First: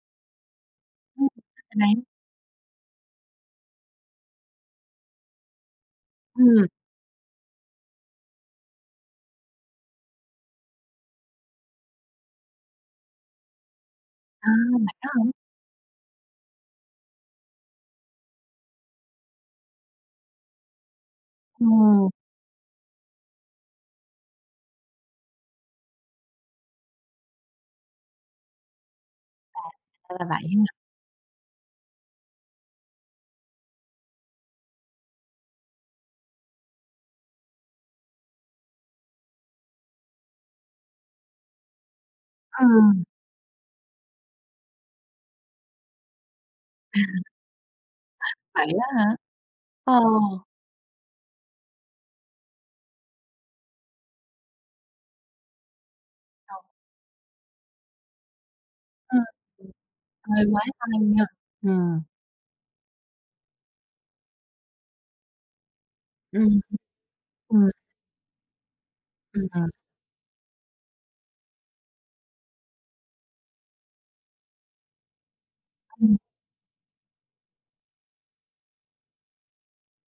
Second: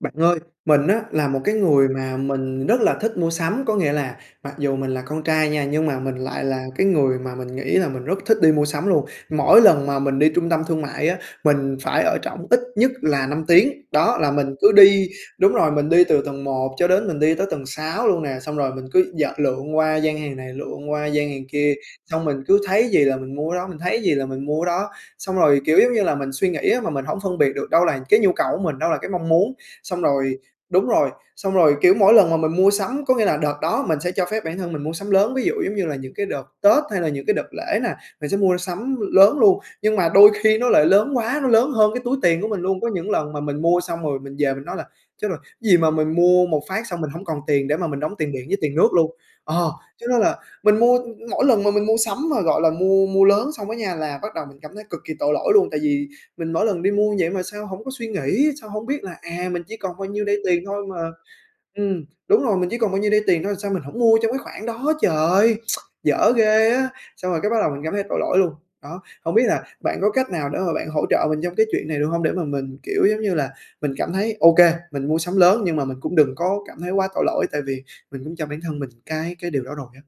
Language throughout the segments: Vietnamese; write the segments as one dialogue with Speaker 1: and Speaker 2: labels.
Speaker 1: Bạn ơi, mình á,
Speaker 2: Ừm,
Speaker 1: là một cái
Speaker 2: n
Speaker 1: người
Speaker 2: bạn.
Speaker 1: mà mình rất là thích mua sắm. Có nghĩa là mặc dù mình là con trai nha, nhưng mà mình lại là
Speaker 2: Ừm.
Speaker 1: cái người mà mình nghĩ là mình rất thích đi mua sắm luôn. Mỗi lần mà mình đi trung tâm thương mại á, mình phải ở trỏng ít nhất là 5 tiếng. Đó, là
Speaker 2: À,
Speaker 1: mình cứ
Speaker 2: vậy
Speaker 1: đi
Speaker 2: đó hả?
Speaker 1: đúng rồi, mình đi từ tầng 1 cho đến mình đi tới tầng 6 luôn nè, xong rồi mình cứ d lượn qua gian hàng này, lượn qua gian hàng kia,
Speaker 2: Ừm.
Speaker 1: xong mình cứ thấy gì là mình mua cái đó, mình thấy cái gì là mình mua đó. Xong rồi, kiểu giống như là, mình suy nghĩ á mà mình hổng phân biệt được đâu là cái nhu cầu của mình, đâu là cái mong muốn.
Speaker 2: À,
Speaker 1: Xong
Speaker 2: ra là
Speaker 1: rồi
Speaker 2: vậy ha.
Speaker 1: đúng rồi, xong rồi, kiểu, mỗi lần mà mình mua sắm, có nghĩa là đợt đó mình sẽ cho phép bản thân mình mua sắm lớn, ví dụ giống như là những cái đợt Tết hay là những cái đợt lễ nè, mình sẽ mua sắm lớn luôn. Nhưng mà đôi khi nó lại lớn quá, nó lớn hơn cái túi tiền của mình
Speaker 2: Ờ.
Speaker 1: luôn, có những lần mà mình mua xong rồi, mình về mình nói là "Chết rồi! Gì mà mình mua một phát xong mình hông còn tiền để mà mình đóng tiền điện với
Speaker 2: Vậy
Speaker 1: tiền
Speaker 2: á
Speaker 1: nước luôn."
Speaker 2: hả?
Speaker 1: Ờ,
Speaker 2: Ờ.
Speaker 1: cho nên là mình mua mỗi lần mà mình mua sắm mà gọi là mua mua lớn xong á nha, là bắt đầu mình cảm thấy cực kỳ tội lỗi luôn. Tại vì mình
Speaker 2: Đâu.
Speaker 1: mỗi lần đi mua vậy mà sao hổng có suy nghĩ, sao hông biết là
Speaker 2: Ờ.
Speaker 1: "À, mình
Speaker 2: ừm.
Speaker 1: chỉ còn bao nhiêu đây
Speaker 2: Hơi
Speaker 1: tiền
Speaker 2: quá
Speaker 1: thôi
Speaker 2: tay
Speaker 1: mà"
Speaker 2: nha. Ừm.
Speaker 1: ừm, đúng rồi, "Mình chỉ còn bao nhiêu đây tiền thôi, sao mình hổng mua trong cái khoản đó trời, dở
Speaker 2: Ừm,
Speaker 1: ghê á!" Xong rồi cái bắt
Speaker 2: hừm. Ừm.
Speaker 1: đầu mình cảm thấy tội lỗi luôn. Đó, hông biết
Speaker 2: Ưm,
Speaker 1: là
Speaker 2: ừm.
Speaker 1: bạn có cách nào để mà bạn hỗ trợ mình trong cái chuyện này được hông? Để mà mình, kiểu giống như là, mình cảm thấy, ô kê, mình mua sắm lớn nhưng mà mình cũng
Speaker 2: Ừm.
Speaker 1: đừng có cảm thấy quá tội lỗi, tại vì mình cũng cho bản thân mình cái cái điều đó rồi á.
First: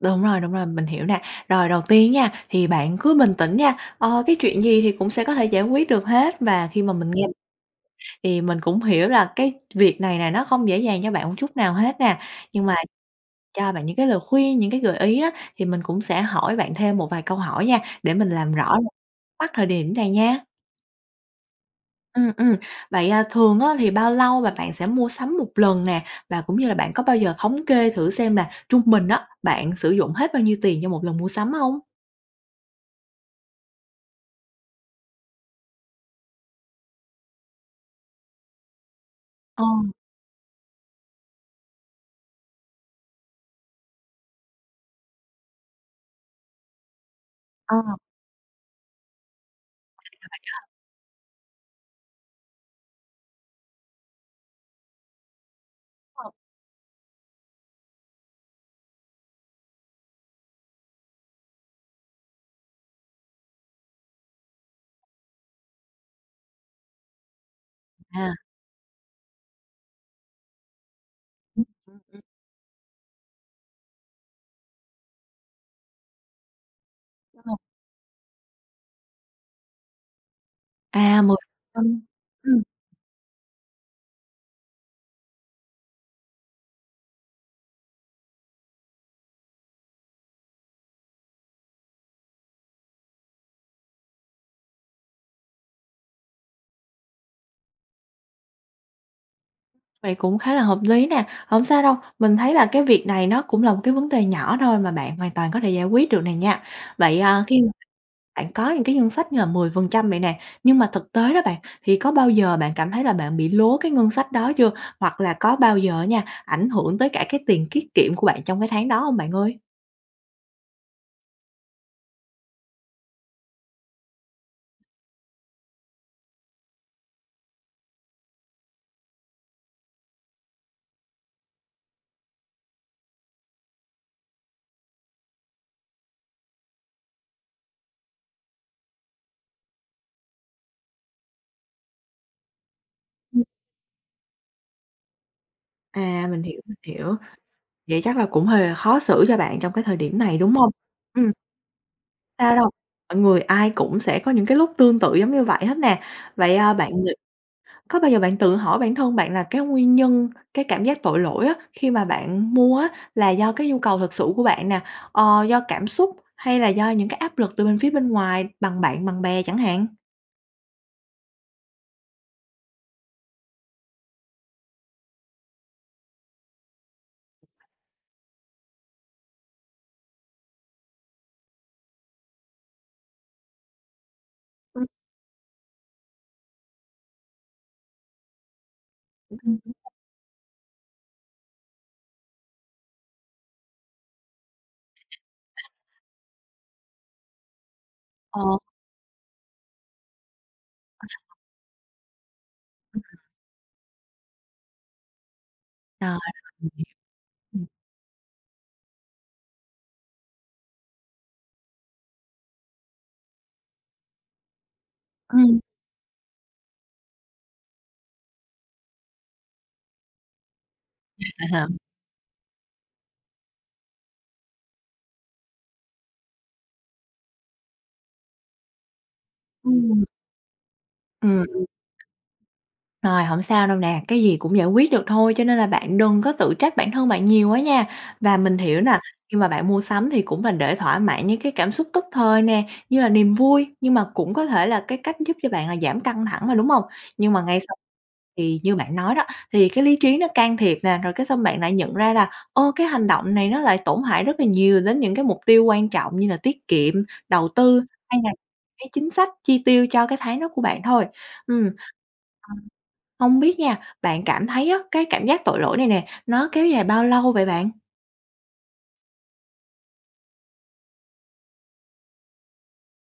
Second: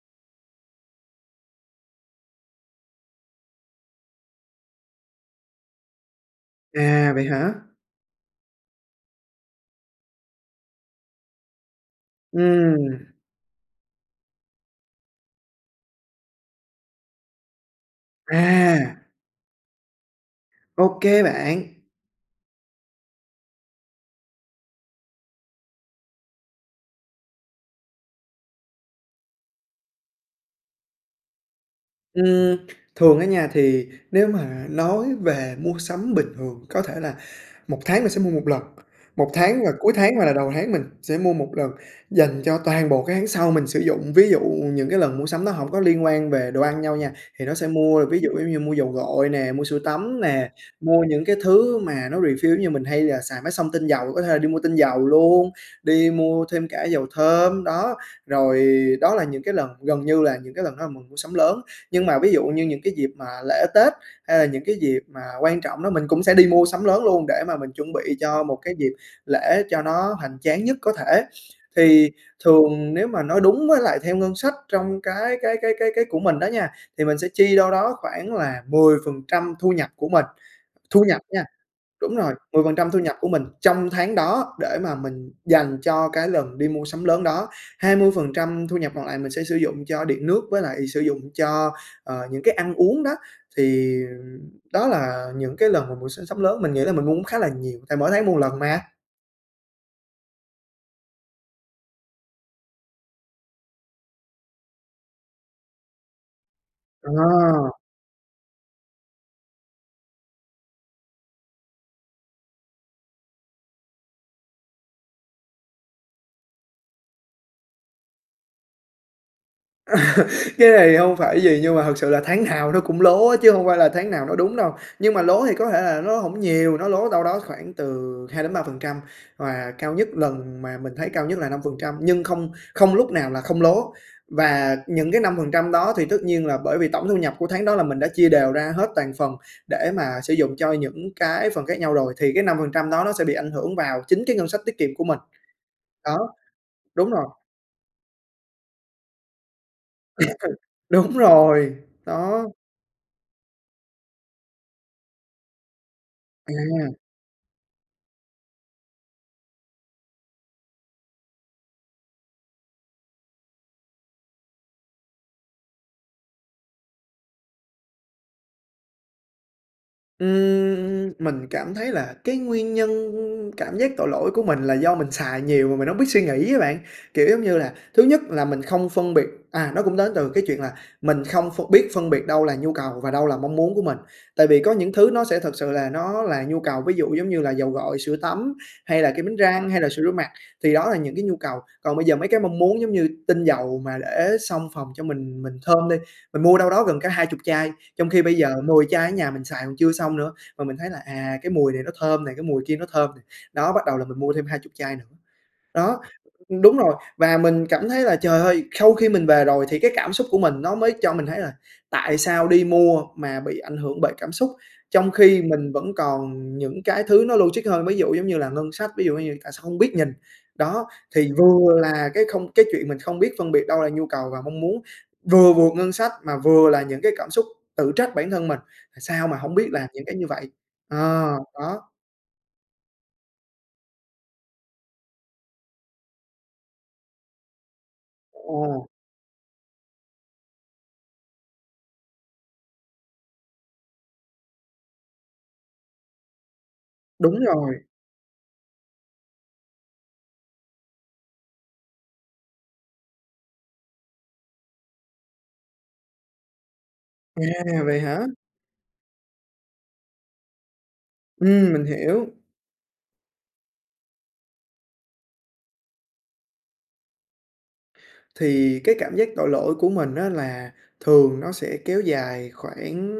Speaker 2: Đúng rồi, đúng rồi, mình hiểu nè. Rồi đầu tiên nha, thì bạn cứ bình tĩnh nha, ờ, cái chuyện gì thì cũng sẽ có thể giải quyết được hết và khi mà mình
Speaker 1: À,
Speaker 2: nghe
Speaker 1: vậy hả?
Speaker 2: thì mình cũng hiểu là cái việc này nè nó không dễ dàng cho bạn một chút nào hết nè. Nhưng mà
Speaker 1: Ừm.
Speaker 2: cho bạn những cái lời khuyên, những cái gợi ý á, thì mình cũng sẽ hỏi bạn thêm một vài câu hỏi nha, để mình làm rõ một
Speaker 1: À!
Speaker 2: mắc thời điểm này nha.
Speaker 1: Ô kê bạn.
Speaker 2: Ừm, ừm. Vậy, à, thường á, thì bao lâu và bạn sẽ mua sắm một lần nè? Và cũng như là bạn có bao giờ thống kê thử xem là trung bình á, bạn sử dụng hết bao nhiêu tiền cho một lần mua sắm hông?
Speaker 1: Ừm, thường á nha thì nếu mà nói về mua sắm bình thường có thể là 1 tháng mình sẽ mua 1 lần, 1 tháng
Speaker 2: Ờ.
Speaker 1: và cuối tháng hoặc là đầu tháng mình sẽ mua 1 lần, dành cho toàn bộ cái tháng sau mình sử dụng. Ví dụ những cái lần mua sắm đó hổng có liên quan về đồ ăn nhau nha, thì nó sẽ
Speaker 2: À.
Speaker 1: mua ví dụ giống như mua dầu gội nè, mua sữa
Speaker 2: À,
Speaker 1: tắm
Speaker 2: vậy
Speaker 1: nè,
Speaker 2: ha.
Speaker 1: mua những cái thứ mà nó refill giống như mình hay là xài máy xông tinh dầu, có thể là đi mua tinh dầu luôn, đi
Speaker 2: Hợp.
Speaker 1: mua thêm cả dầu thơm, đó, rồi đó là những cái lần gần như là những cái lần đó là mình mua sắm lớn. Nhưng mà ví dụ như những cái dịp mà lễ, Tết hay là những cái dịp mà quan trọng đó mình cũng sẽ đi mua sắm lớn luôn để mà mình chuẩn bị
Speaker 2: À.
Speaker 1: cho một cái dịp lễ cho nó hoành tráng nhất có thể.
Speaker 2: Ừm.
Speaker 1: Thì thường nếu mà nói đúng với lại theo ngân sách trong cái cái cái cái cái của mình đó nha, thì mình sẽ chi
Speaker 2: Rồi.
Speaker 1: đâu đó khoảng là 10% thu nhập của mình, thu nhập
Speaker 2: À, 10
Speaker 1: nha
Speaker 2: trăm,
Speaker 1: đúng rồi,
Speaker 2: ừm.
Speaker 1: 10% thu nhập của mình trong tháng đó để mà mình dành cho cái lần đi mua sắm lớn đó, 20% thu nhập còn lại mình sẽ sử dụng cho điện nước, với lại sử dụng cho, ờ, những cái ăn uống đó. Thì đó là những cái lần mà mùa s sắm lớn mình nghĩ là mình mua khá là nhiều tại mỗi tháng mua một lần mà.
Speaker 2: Vậy cũng khá là hợp lý nè, hổng sao đâu! Mình thấy là cái việc này nó cũng là một cái vấn đề nhỏ thôi mà bạn hoàn toàn có thể giải quyết được này nha.
Speaker 1: Ờ.
Speaker 2: Vậy, ờ, khi bạn có những cái ngân sách như là 10% vậy nè, nhưng mà thực tế đó, bạn, thì có bao giờ bạn cảm thấy là bạn bị lố cái ngân sách đó chưa? Hoặc là có bao giờ á nha, ảnh hưởng tới cả cái tiền kiết kiệm của bạn trong cái tháng đó hông, bạn ơi?
Speaker 1: Cái này hông phải gì nhưng mà thực sự là tháng nào nó cũng lố á, chứ hông phải là tháng nào nó đúng đâu. Nhưng mà lố thì có thể là nó hổng nhiều, nó lố đâu đó khoảng từ 2% đến 3% và cao nhất lần mà mình thấy cao nhất là 5%, nhưng không không lúc nào là không lố. Và những cái 5% đó thì tất nhiên là bởi vì tổng thu nhập của tháng đó là mình đã chia đều ra hết toàn phần để mà sử dụng cho những cái phần khác nhau rồi, thì cái 5% đó nó sẽ bị
Speaker 2: Ừm.
Speaker 1: ảnh hưởng vào chính cái ngân sách tiết kiệm của mình. Đó,
Speaker 2: À, mình hiểu, mình
Speaker 1: đúng
Speaker 2: hiểu.
Speaker 1: rồi.
Speaker 2: Vậy chắc là cũng hơi khó xử cho bạn trong cái thời điểm này, đúng hông?
Speaker 1: Đúng
Speaker 2: Ừm.
Speaker 1: rồi, đó.
Speaker 2: Sao đâu, mọi người ai cũng sẽ có những cái lúc tương tự giống như vậy hết nè. Vậy, ơ, bạn
Speaker 1: À.
Speaker 2: ngh có bao giờ bạn tự hỏi bản thân bạn là cái nguyên nhân cái cảm giác tội lỗi á, khi mà bạn mua á, là do cái nhu cầu thực sự của bạn nè, ờ, do cảm xúc hay là do những cái áp lực từ bên phía bên ngoài bằng bạn bằng bè chẳng hạn?
Speaker 1: Ừm, mình cảm thấy là cái nguyên nhân cảm giác tội lỗi của mình là do mình xài nhiều mà mình hông biết suy nghĩ á bạn. Kiểu giống như là, thứ nhất là mình không phân biệt à, nó cũng đến từ cái chuyện là mình không ph biết phân biệt đâu là nhu cầu và đâu là mong muốn của mình. Tại vì có
Speaker 2: Ừm.
Speaker 1: những thứ nó sẽ thật sự là nó là nhu cầu, ví dụ giống như là dầu gội, sữa tắm hay là kem đánh răng hay là sữa rửa mặt, thì đó là những cái nhu cầu. Còn bây giờ mấy cái mong muốn, giống như tinh dầu mà để xông phòng cho mình mình thơm đi, mình mua đâu đó gần cả 20 chai. Trong khi bây giờ
Speaker 2: Ờ.
Speaker 1: 10 chai ở nhà mình xài còn chưa xong nữa, mà mình thấy là "À, cái mùi này nó thơm này, cái mùi kia nó
Speaker 2: Ừm.
Speaker 1: thơm này" đó, bắt đầu là mình mua thêm 20 chai nữa. Đó,
Speaker 2: Rồi, mình
Speaker 1: đúng
Speaker 2: hiểu.
Speaker 1: rồi. Và
Speaker 2: Ừm.
Speaker 1: mình cảm thấy là, trời ơi! Khau khi mình về rồi thì cái cảm xúc của mình nó mới cho mình thấy là "Tại sao đi mua mà bị ảnh hưởng bởi cảm xúc? Trong khi
Speaker 2: Ừm.
Speaker 1: mình vẫn còn những cái thứ nó logic hơn, ví dụ giống như là ngân sách, ví dụ như tại sao không biết nhìn." Đó, thì vừa là cái không cái chuyện mình không biết phân biệt đâu là nhu cầu và mong muốn, vừa vượt ngân sách, mà vừa là những cái cảm xúc tự trách bản thân mình: "À, sao mà hổng biết là những
Speaker 2: Ừm.
Speaker 1: cái như vậy?" Ờ,
Speaker 2: Ừm, ừm.
Speaker 1: đó.
Speaker 2: Rồi, hổng sao đâu nè. Cái gì cũng giải quyết được thôi cho nên là bạn đừng có tự trách bản thân bạn nhiều quá nha! Và mình hiểu
Speaker 1: Ồ.
Speaker 2: nè, khi mà bạn mua sắm thì cũng mình để thỏa mãn những cái cảm xúc tức thời nè, như là niềm vui, nhưng mà cũng có thể là cái cách giúp cho bạn là giảm căng thẳng mà, đúng hông? Nhưng
Speaker 1: Đúng
Speaker 2: mà ngay sau
Speaker 1: rồi.
Speaker 2: thì như bạn nói đó, thì cái lý trí nó can thiệp nè, rồi cái xong bạn lại nhận ra là "Ô! Cái hành động này nó lại tổn hại rất là nhiều đến những cái mục tiêu quan trọng như là tiết kiệm, đầu
Speaker 1: À,
Speaker 2: tư
Speaker 1: vậy
Speaker 2: hay
Speaker 1: hả?
Speaker 2: là cái chính sách chi tiêu cho cái tháng đó của bạn thôi." Ừm,
Speaker 1: Ừm, mình hiểu.
Speaker 2: ờ, hông biết nha, bạn cảm thấy á, cái cảm giác tội lỗi này nè, nó kéo dài bao lâu vậy bạn?
Speaker 1: Thì cái cảm giác tội lỗi của mình á, là thường nó sẽ kéo dài khoảng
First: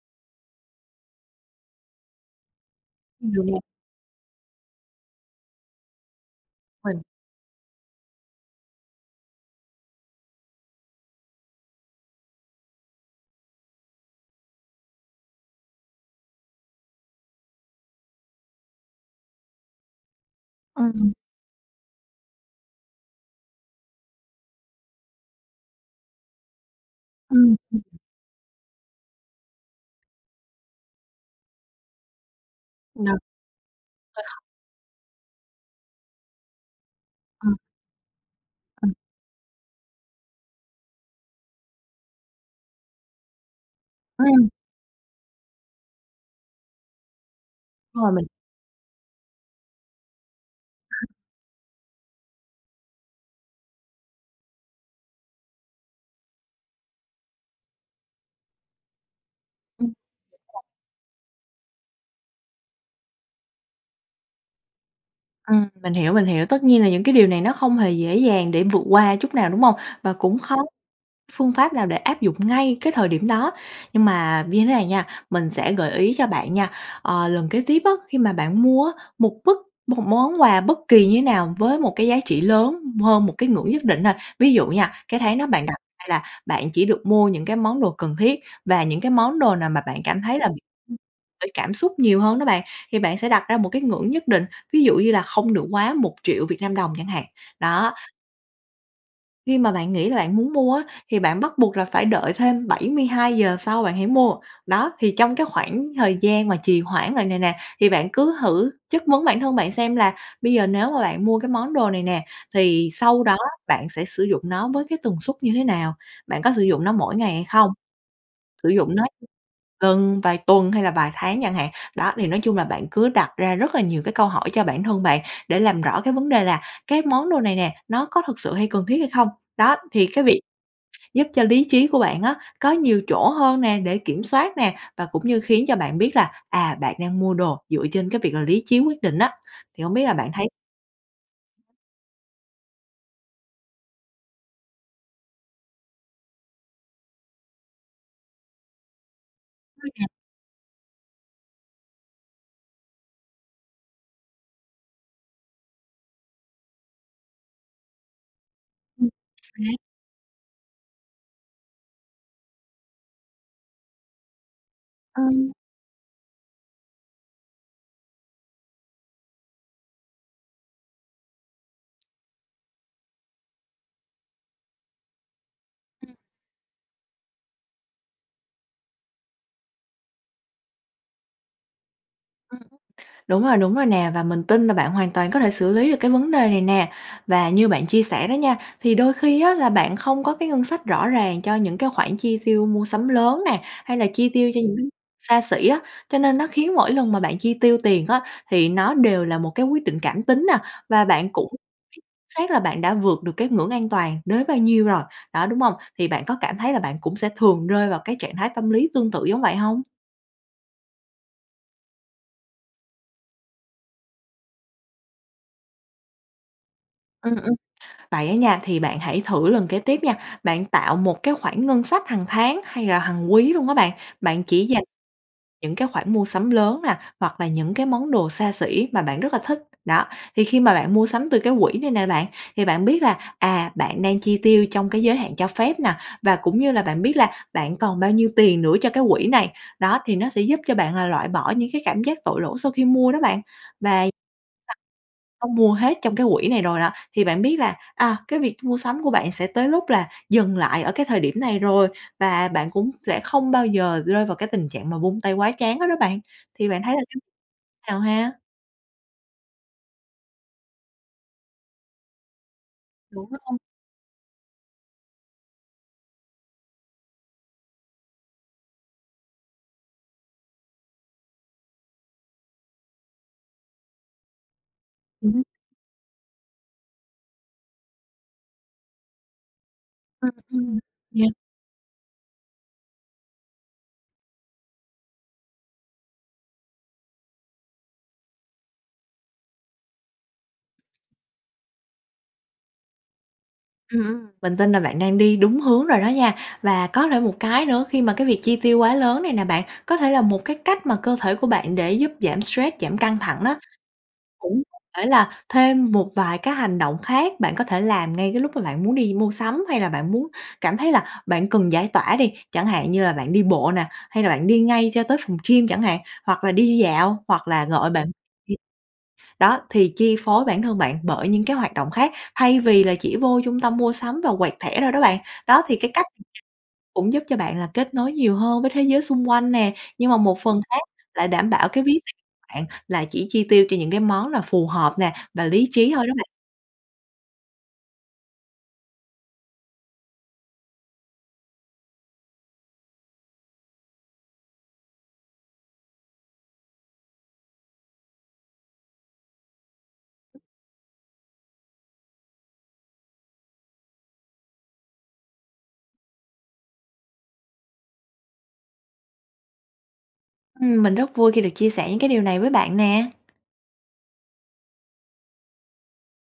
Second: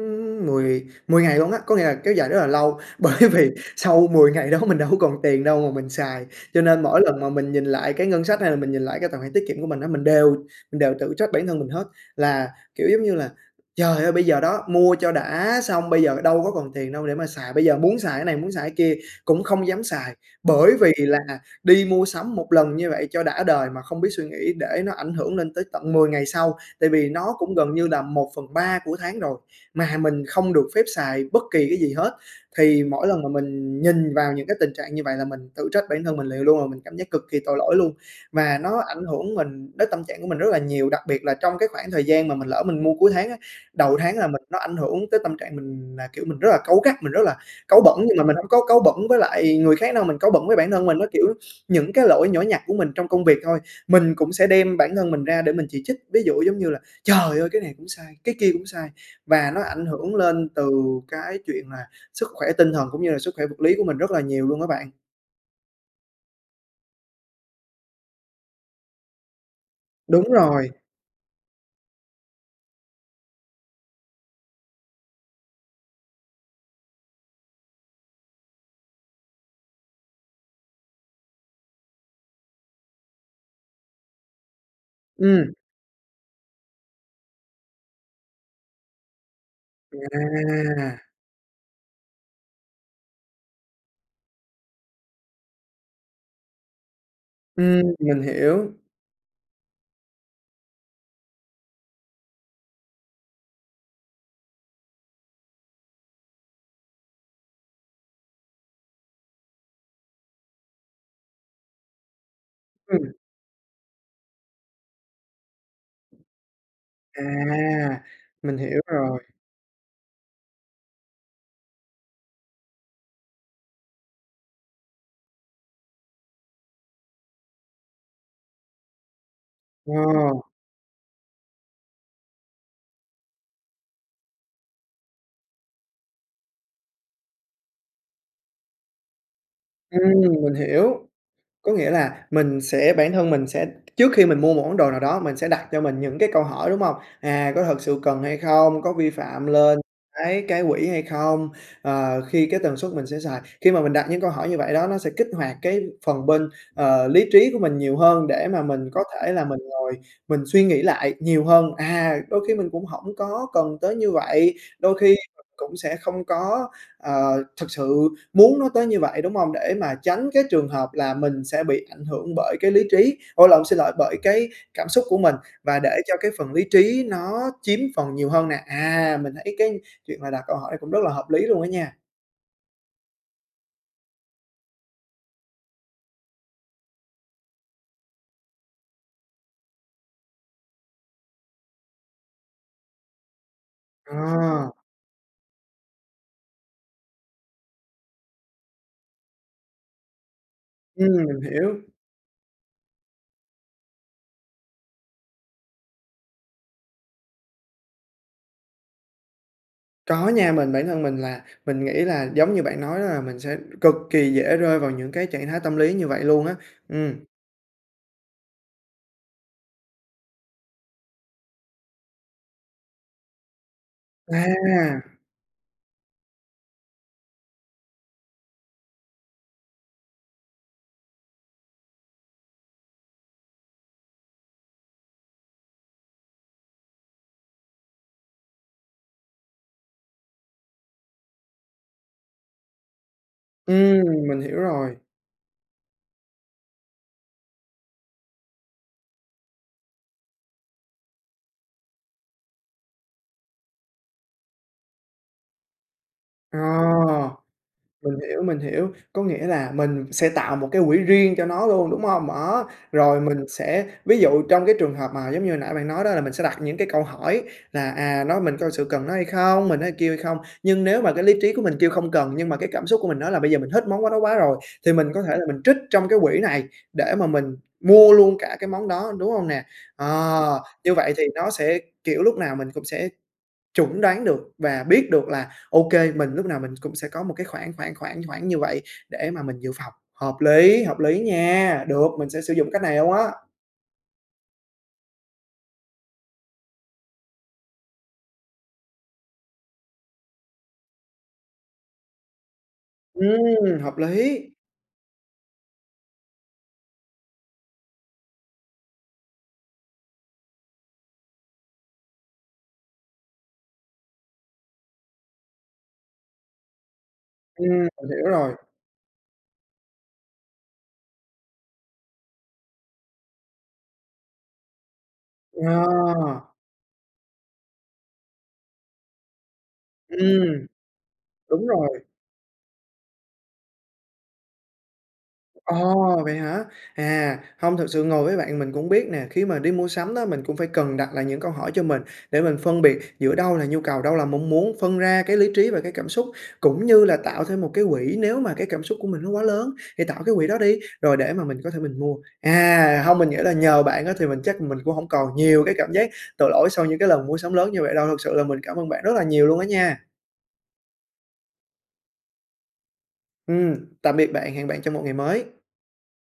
Speaker 1: mười mười ngày luôn á. Có nghĩa là kéo dài rất là lâu bởi
Speaker 2: Đường
Speaker 1: vì
Speaker 2: ngày.
Speaker 1: sau 10 ngày đó mình đâu có còn tiền đâu mà mình xài. Cho nên
Speaker 2: Phình
Speaker 1: mỗi lần mà mình nhìn lại cái ngân sách hay là mình nhìn lại cái tài khoản tiết kiệm của mình á, mình đều mình đều tự trách bản thân mình hết là, kiểu, giống như là "Trời ơi! Bây giờ đó mua cho đã xong bây giờ đâu có còn tiền đâu để mà xài, bây giờ muốn xài cái này, muốn xài cái kia cũng không dám xài bởi vì
Speaker 2: Ờm.
Speaker 1: là đi mua sắm một lần như vậy cho đã đời mà không biết suy nghĩ để nó ảnh hưởng lên tới tận 10 ngày sau." Tại vì nó
Speaker 2: Ừm,
Speaker 1: cũng gần
Speaker 2: ừm.
Speaker 1: như là 1/3 của tháng rồi mà mình không được phép xài bất kỳ cái gì hết. Thì
Speaker 2: Ờ,
Speaker 1: mỗi
Speaker 2: hơi
Speaker 1: lần mà mình nhìn vào
Speaker 2: kh
Speaker 1: những cái tình trạng như vậy là mình tự trách bản thân mình liền luôn, mình cảm giác cực kỳ
Speaker 2: Ừm.
Speaker 1: tội lỗi luôn, mà nó
Speaker 2: Ừm.
Speaker 1: ảnh hưởng mình đến tâm trạng của mình rất là nhiều. Đặc biệt là trong cái khoảng thời gian mà mình lỡ mình mua cuối tháng á, đầu tháng là mình
Speaker 2: Ừm.
Speaker 1: nó ảnh hưởng tới tâm trạng mình là, kiểu, mình rất là cáu gắt, mình rất là cáu bẩn.
Speaker 2: Ờ,
Speaker 1: Nhưng mà
Speaker 2: mình
Speaker 1: mình hông có cáu bẩn với lại người khác đâu, mình cáu bẩn với bản thân mình, á, kiểu, những cái lỗi nhỏ nhặt của mình trong công việc thôi, mình cũng sẽ đem bản thân mình ra để mình chỉ trích. Ví dụ giống như là "Trời ơi! Cái này cũng sai, cái kia cũng sai!" Và nó ảnh
Speaker 2: Ừm
Speaker 1: hưởng lên
Speaker 2: rồi.
Speaker 1: từ cái chuyện là sức khỏe tinh thần cũng như là sức khỏe vật lý của mình rất là nhiều luôn á bạn.
Speaker 2: Ừm, mình hiểu, mình hiểu. Tất nhiên là những cái điều này nó không hề dễ dàng để vượt qua chút nào, đúng hông? Và
Speaker 1: Đúng
Speaker 2: cũng khó
Speaker 1: rồi.
Speaker 2: phương pháp nào để áp dụng ngay cái thời điểm đó. Nhưng mà như thế này nha, mình sẽ gợi ý cho bạn nha, ờ, lần kế tiếp á, khi mà bạn mua á, một bất một món quà bất kỳ như thế nào với một cái giá trị lớn hơn một cái ngưỡng nhất định ha. Ví dụ nha, cái tháng đó
Speaker 1: Ừm.
Speaker 2: bạn đặt ra là bạn chỉ được mua những cái món đồ cần thiết và những cái món đồ nào mà bạn cảm thấy là
Speaker 1: À!
Speaker 2: bởi cảm xúc nhiều hơn đó bạn. Thì bạn sẽ đặt ra một cái ngưỡng nhất định, ví dụ như là không được quá 1.000.000 Việt Nam đồng chẳng hạn.
Speaker 1: Ừm,
Speaker 2: Đó!
Speaker 1: mình hiểu.
Speaker 2: Khi mà bạn nghĩ là bạn muốn mua á, thì bạn bắt buộc là phải đợi thêm 72 giờ sau bạn hãy mua. Đó, thì trong cái khoảng thời gian mà trì hoãn rồi này nè, thì bạn cứ thử chất vấn bản thân bạn xem là bây giờ nếu mà bạn mua cái món đồ này nè thì
Speaker 1: Ừm.
Speaker 2: sau đó bạn sẽ sử dụng nó với cái tần suất như thế nào? Bạn có sử dụng nó mỗi ngày hay không?
Speaker 1: À! Mình
Speaker 2: Sử
Speaker 1: hiểu
Speaker 2: dụng nó
Speaker 1: rồi.
Speaker 2: lần, vài tuần hay là vài tháng chẳng hạn. Đó, thì nói chung là bạn cứ đặt ra rất là nhiều cái câu hỏi cho bản thân bạn để làm rõ cái vấn đề là cái món đồ này nè, nó có thực sự hay cần thiết hay không? Đó,
Speaker 1: Ờ.
Speaker 2: thì cái việc giúp cho lý trí của bạn á, có nhiều chỗ hơn nè để kiểm soát nè, và cũng như khiến cho bạn biết là, à, bạn đang mua đồ dựa trên cái việc là lý trí quyết định á, thì hông biết là
Speaker 1: Ừm,
Speaker 2: bạn thấy
Speaker 1: mình hiểu. Có nghĩa là mình sẽ bản thân mình sẽ trước khi mình mua một món đồ nào đó mình sẽ đặt cho mình những cái câu hỏi, đúng hông? À, có thật sự cần hay không, có vi phạm lên
Speaker 2: [unintelligible]
Speaker 1: cái cái quỹ hay không? Ờ, khi cái tần suất mình sẽ xài khi mà mình đặt những câu hỏi như vậy đó, nó sẽ kích hoạt cái phần bên, ờ, lý trí của mình nhiều hơn để mà mình có
Speaker 2: Ừm
Speaker 1: thể là mình
Speaker 2: xác.
Speaker 1: ngồi mình suy nghĩ lại nhiều hơn. À, đôi khi mình cũng hổng có cần tới như vậy, đôi khi
Speaker 2: Ờ.
Speaker 1: mình cũng sẽ không có, ờ, thực sự muốn nó tới như vậy, đúng hông? Để mà tránh cái trường hợp là mình sẽ bị ảnh hưởng bởi cái lý trí ủa lộn, xin lỗi, bởi cái cảm xúc của mình và để
Speaker 2: Ừm.
Speaker 1: cho cái phần lý trí nó chiếm phần nhiều hơn nè. À, mình thấy cái chuyện mà đặt câu hỏi cũng rất là hợp lý luôn á nha.
Speaker 2: Ừm, đúng rồi, đúng rồi nè! Và mình tin là bạn hoàn toàn có thể xử lý được cái vấn đề này nè. Và như bạn chia sẻ đó nha, thì đôi khi á, là bạn không có cái ngân sách rõ ràng cho những cái khoản chi tiêu mua sắm lớn nè, hay là chi tiêu cho
Speaker 1: À.
Speaker 2: những xa xỉ á. Cho nên nó khiến mỗi lần mà bạn chi tiêu tiền á, thì nó đều là một cái quyết định cảm tính nè, và
Speaker 1: Ừm,
Speaker 2: bạn
Speaker 1: mình
Speaker 2: cũng biết
Speaker 1: hiểu.
Speaker 2: xác là bạn đã vượt được cái ngưỡng an toàn đến bao nhiêu rồi, đó, đúng hông? Thì bạn có cảm thấy là bạn cũng sẽ thường rơi vào cái trạng thái tâm lý tương tự giống vậy hông?
Speaker 1: Có nha. Mình bản thân mình là mình nghĩ là giống như bạn nói đó là mình sẽ cực kỳ dễ rơi vào những cái trạng thái tâm lý như vậy luôn á. Ừm.
Speaker 2: Ừm, ừm, vậy á nha, thì bạn hãy thử lần kế tiếp nha. Bạn tạo một cái khoản ngân sách hàng tháng hay là hàng quý luôn á bạn. Bạn chỉ dành
Speaker 1: À.
Speaker 2: những cái khoản mua sắm lớn nè, hoặc là những cái món đồ xa xỉ mà bạn rất là thích, đó. Thì khi mà bạn mua sắm từ cái quỹ này nè bạn, thì bạn biết là, à, bạn đang chi tiêu trong cái giới hạn cho phép nè, và cũng như là bạn biết là bạn còn bao nhiêu tiền nữa cho cái quỹ này, đó. Thì nó sẽ giúp cho bạn là loại bỏ những cái cảm giác tội lỗi sau khi mua đó bạn. Và
Speaker 1: Ừm,
Speaker 2: săn
Speaker 1: mình hiểu rồi.
Speaker 2: không mua hết trong cái quỹ này rồi đó, thì bạn biết là, à, cái việc mua sắm của bạn sẽ tới lúc là dừng lại ở cái thời điểm này rồi, và bạn cũng sẽ không bao giờ rơi vào cái tình trạng mà vung tay quá trán hết đó bạn.
Speaker 1: Ờ,
Speaker 2: Thì bạn thấy là cái nào
Speaker 1: mình
Speaker 2: ha?
Speaker 1: hiểu, mình hiểu. Có nghĩa là mình sẽ tạo một cái quỹ riêng cho nó luôn, đúng hông? Đó, rồi mình
Speaker 2: [unintelligible]
Speaker 1: sẽ ví dụ trong cái trường hợp mà giống như hồi nãy bạn nói đó, là mình sẽ đặt những cái câu hỏi là: "À, nói mình có thực sự cần nó hay không, mình nói kêu hay không?" Nhưng nếu mà cái lý trí của mình kêu: "Không cần!", nhưng mà cái cảm xúc của mình nói là "Bây giờ mình thích món đó quá rồi!", thì mình có thể
Speaker 2: Ừm.
Speaker 1: là mình trích trong cái quỹ này để mà mình mua luôn cả cái món đó, đúng hông nè?
Speaker 2: Ừm,
Speaker 1: Ờ,
Speaker 2: ừm,
Speaker 1: như vậy thì
Speaker 2: yeah.
Speaker 1: nó sẽ, kiểu, lúc nào mình cũng sẽ chuẩn đoán được và biết được là, ô kê, mình lúc nào mình cũng sẽ có một cái khoảng, khoảng, khoảng, khoảng như vậy để mà mình dự phòng. Hợp lý, hợp lý nha! Được, mình sẽ sử dụng cách này luôn á.
Speaker 2: Ừm, ừm, mình tin là bạn đang đi đúng hướng rồi đó nha, và có thể một cái nữa, khi mà cái việc chi tiêu quá lớn này nè bạn, có thể là một cái cách mà cơ thể của bạn để giúp giảm stress, giảm căng thẳng đó.
Speaker 1: Ừm, hợp lý!
Speaker 2: Cũng có thể là thêm một vài cái hành động khác bạn có thể làm ngay cái lúc mà bạn muốn đi mua sắm hay là bạn muốn cảm thấy là bạn cần giải tỏa đi, chẳng hạn như là bạn đi bộ nè, hay là bạn đi ngay cho tới phòng gym chẳng hạn, hoặc là đi dạo hoặc là
Speaker 1: Ừm,
Speaker 2: gọi bạn
Speaker 1: mình hiểu rồi.
Speaker 2: đi. Đó, thì chi phối bản thân bạn bởi những cái hoạt động khác, thay vì là chỉ vô trung tâm mua sắm và quẹt thẻ thôi đó bạn. Đó, thì cái cách
Speaker 1: Ờ.
Speaker 2: cũng giúp cho bạn là kết nối nhiều hơn với thế giới xung quanh nè, nhưng mà một phần
Speaker 1: Ừm.
Speaker 2: khác lại đảm
Speaker 1: Đúng
Speaker 2: bảo cái ví
Speaker 1: rồi.
Speaker 2: tiền bạn là chỉ chi tiêu cho những cái món là phù hợp nè và lý trí thôi đó
Speaker 1: Ồ,
Speaker 2: bạn.
Speaker 1: vậy hả? À, hông, thực sự ngồi với bạn mình cũng biết nè, khi mà đi mua sắm đó mình cũng phải cần đặt lại những câu hỏi cho mình, để mình phân biệt giữa đâu là nhu cầu, đâu là mong muốn. Phân ra cái lý trí và cái cảm xúc, cũng như là tạo thêm một cái quỹ nếu mà cái cảm xúc của mình nó quá lớn, thì tạo cái quỹ đó đi, rồi để mà mình có thể mình mua. À, hông, mình nghĩ là nhờ bạn á, thì mình chắc mình cũng hổng còn nhiều cái cảm giác tội lỗi sau những cái lần mua sắm lớn như vậy đâu, thực sự là mình cảm ơn bạn rất là nhiều luôn á nha.
Speaker 2: Ừm, mình rất vui khi được chia sẻ những cái điều này với bạn nè.
Speaker 1: Ừm, tạm biệt bạn! Hẹn bạn trong một ngày mới.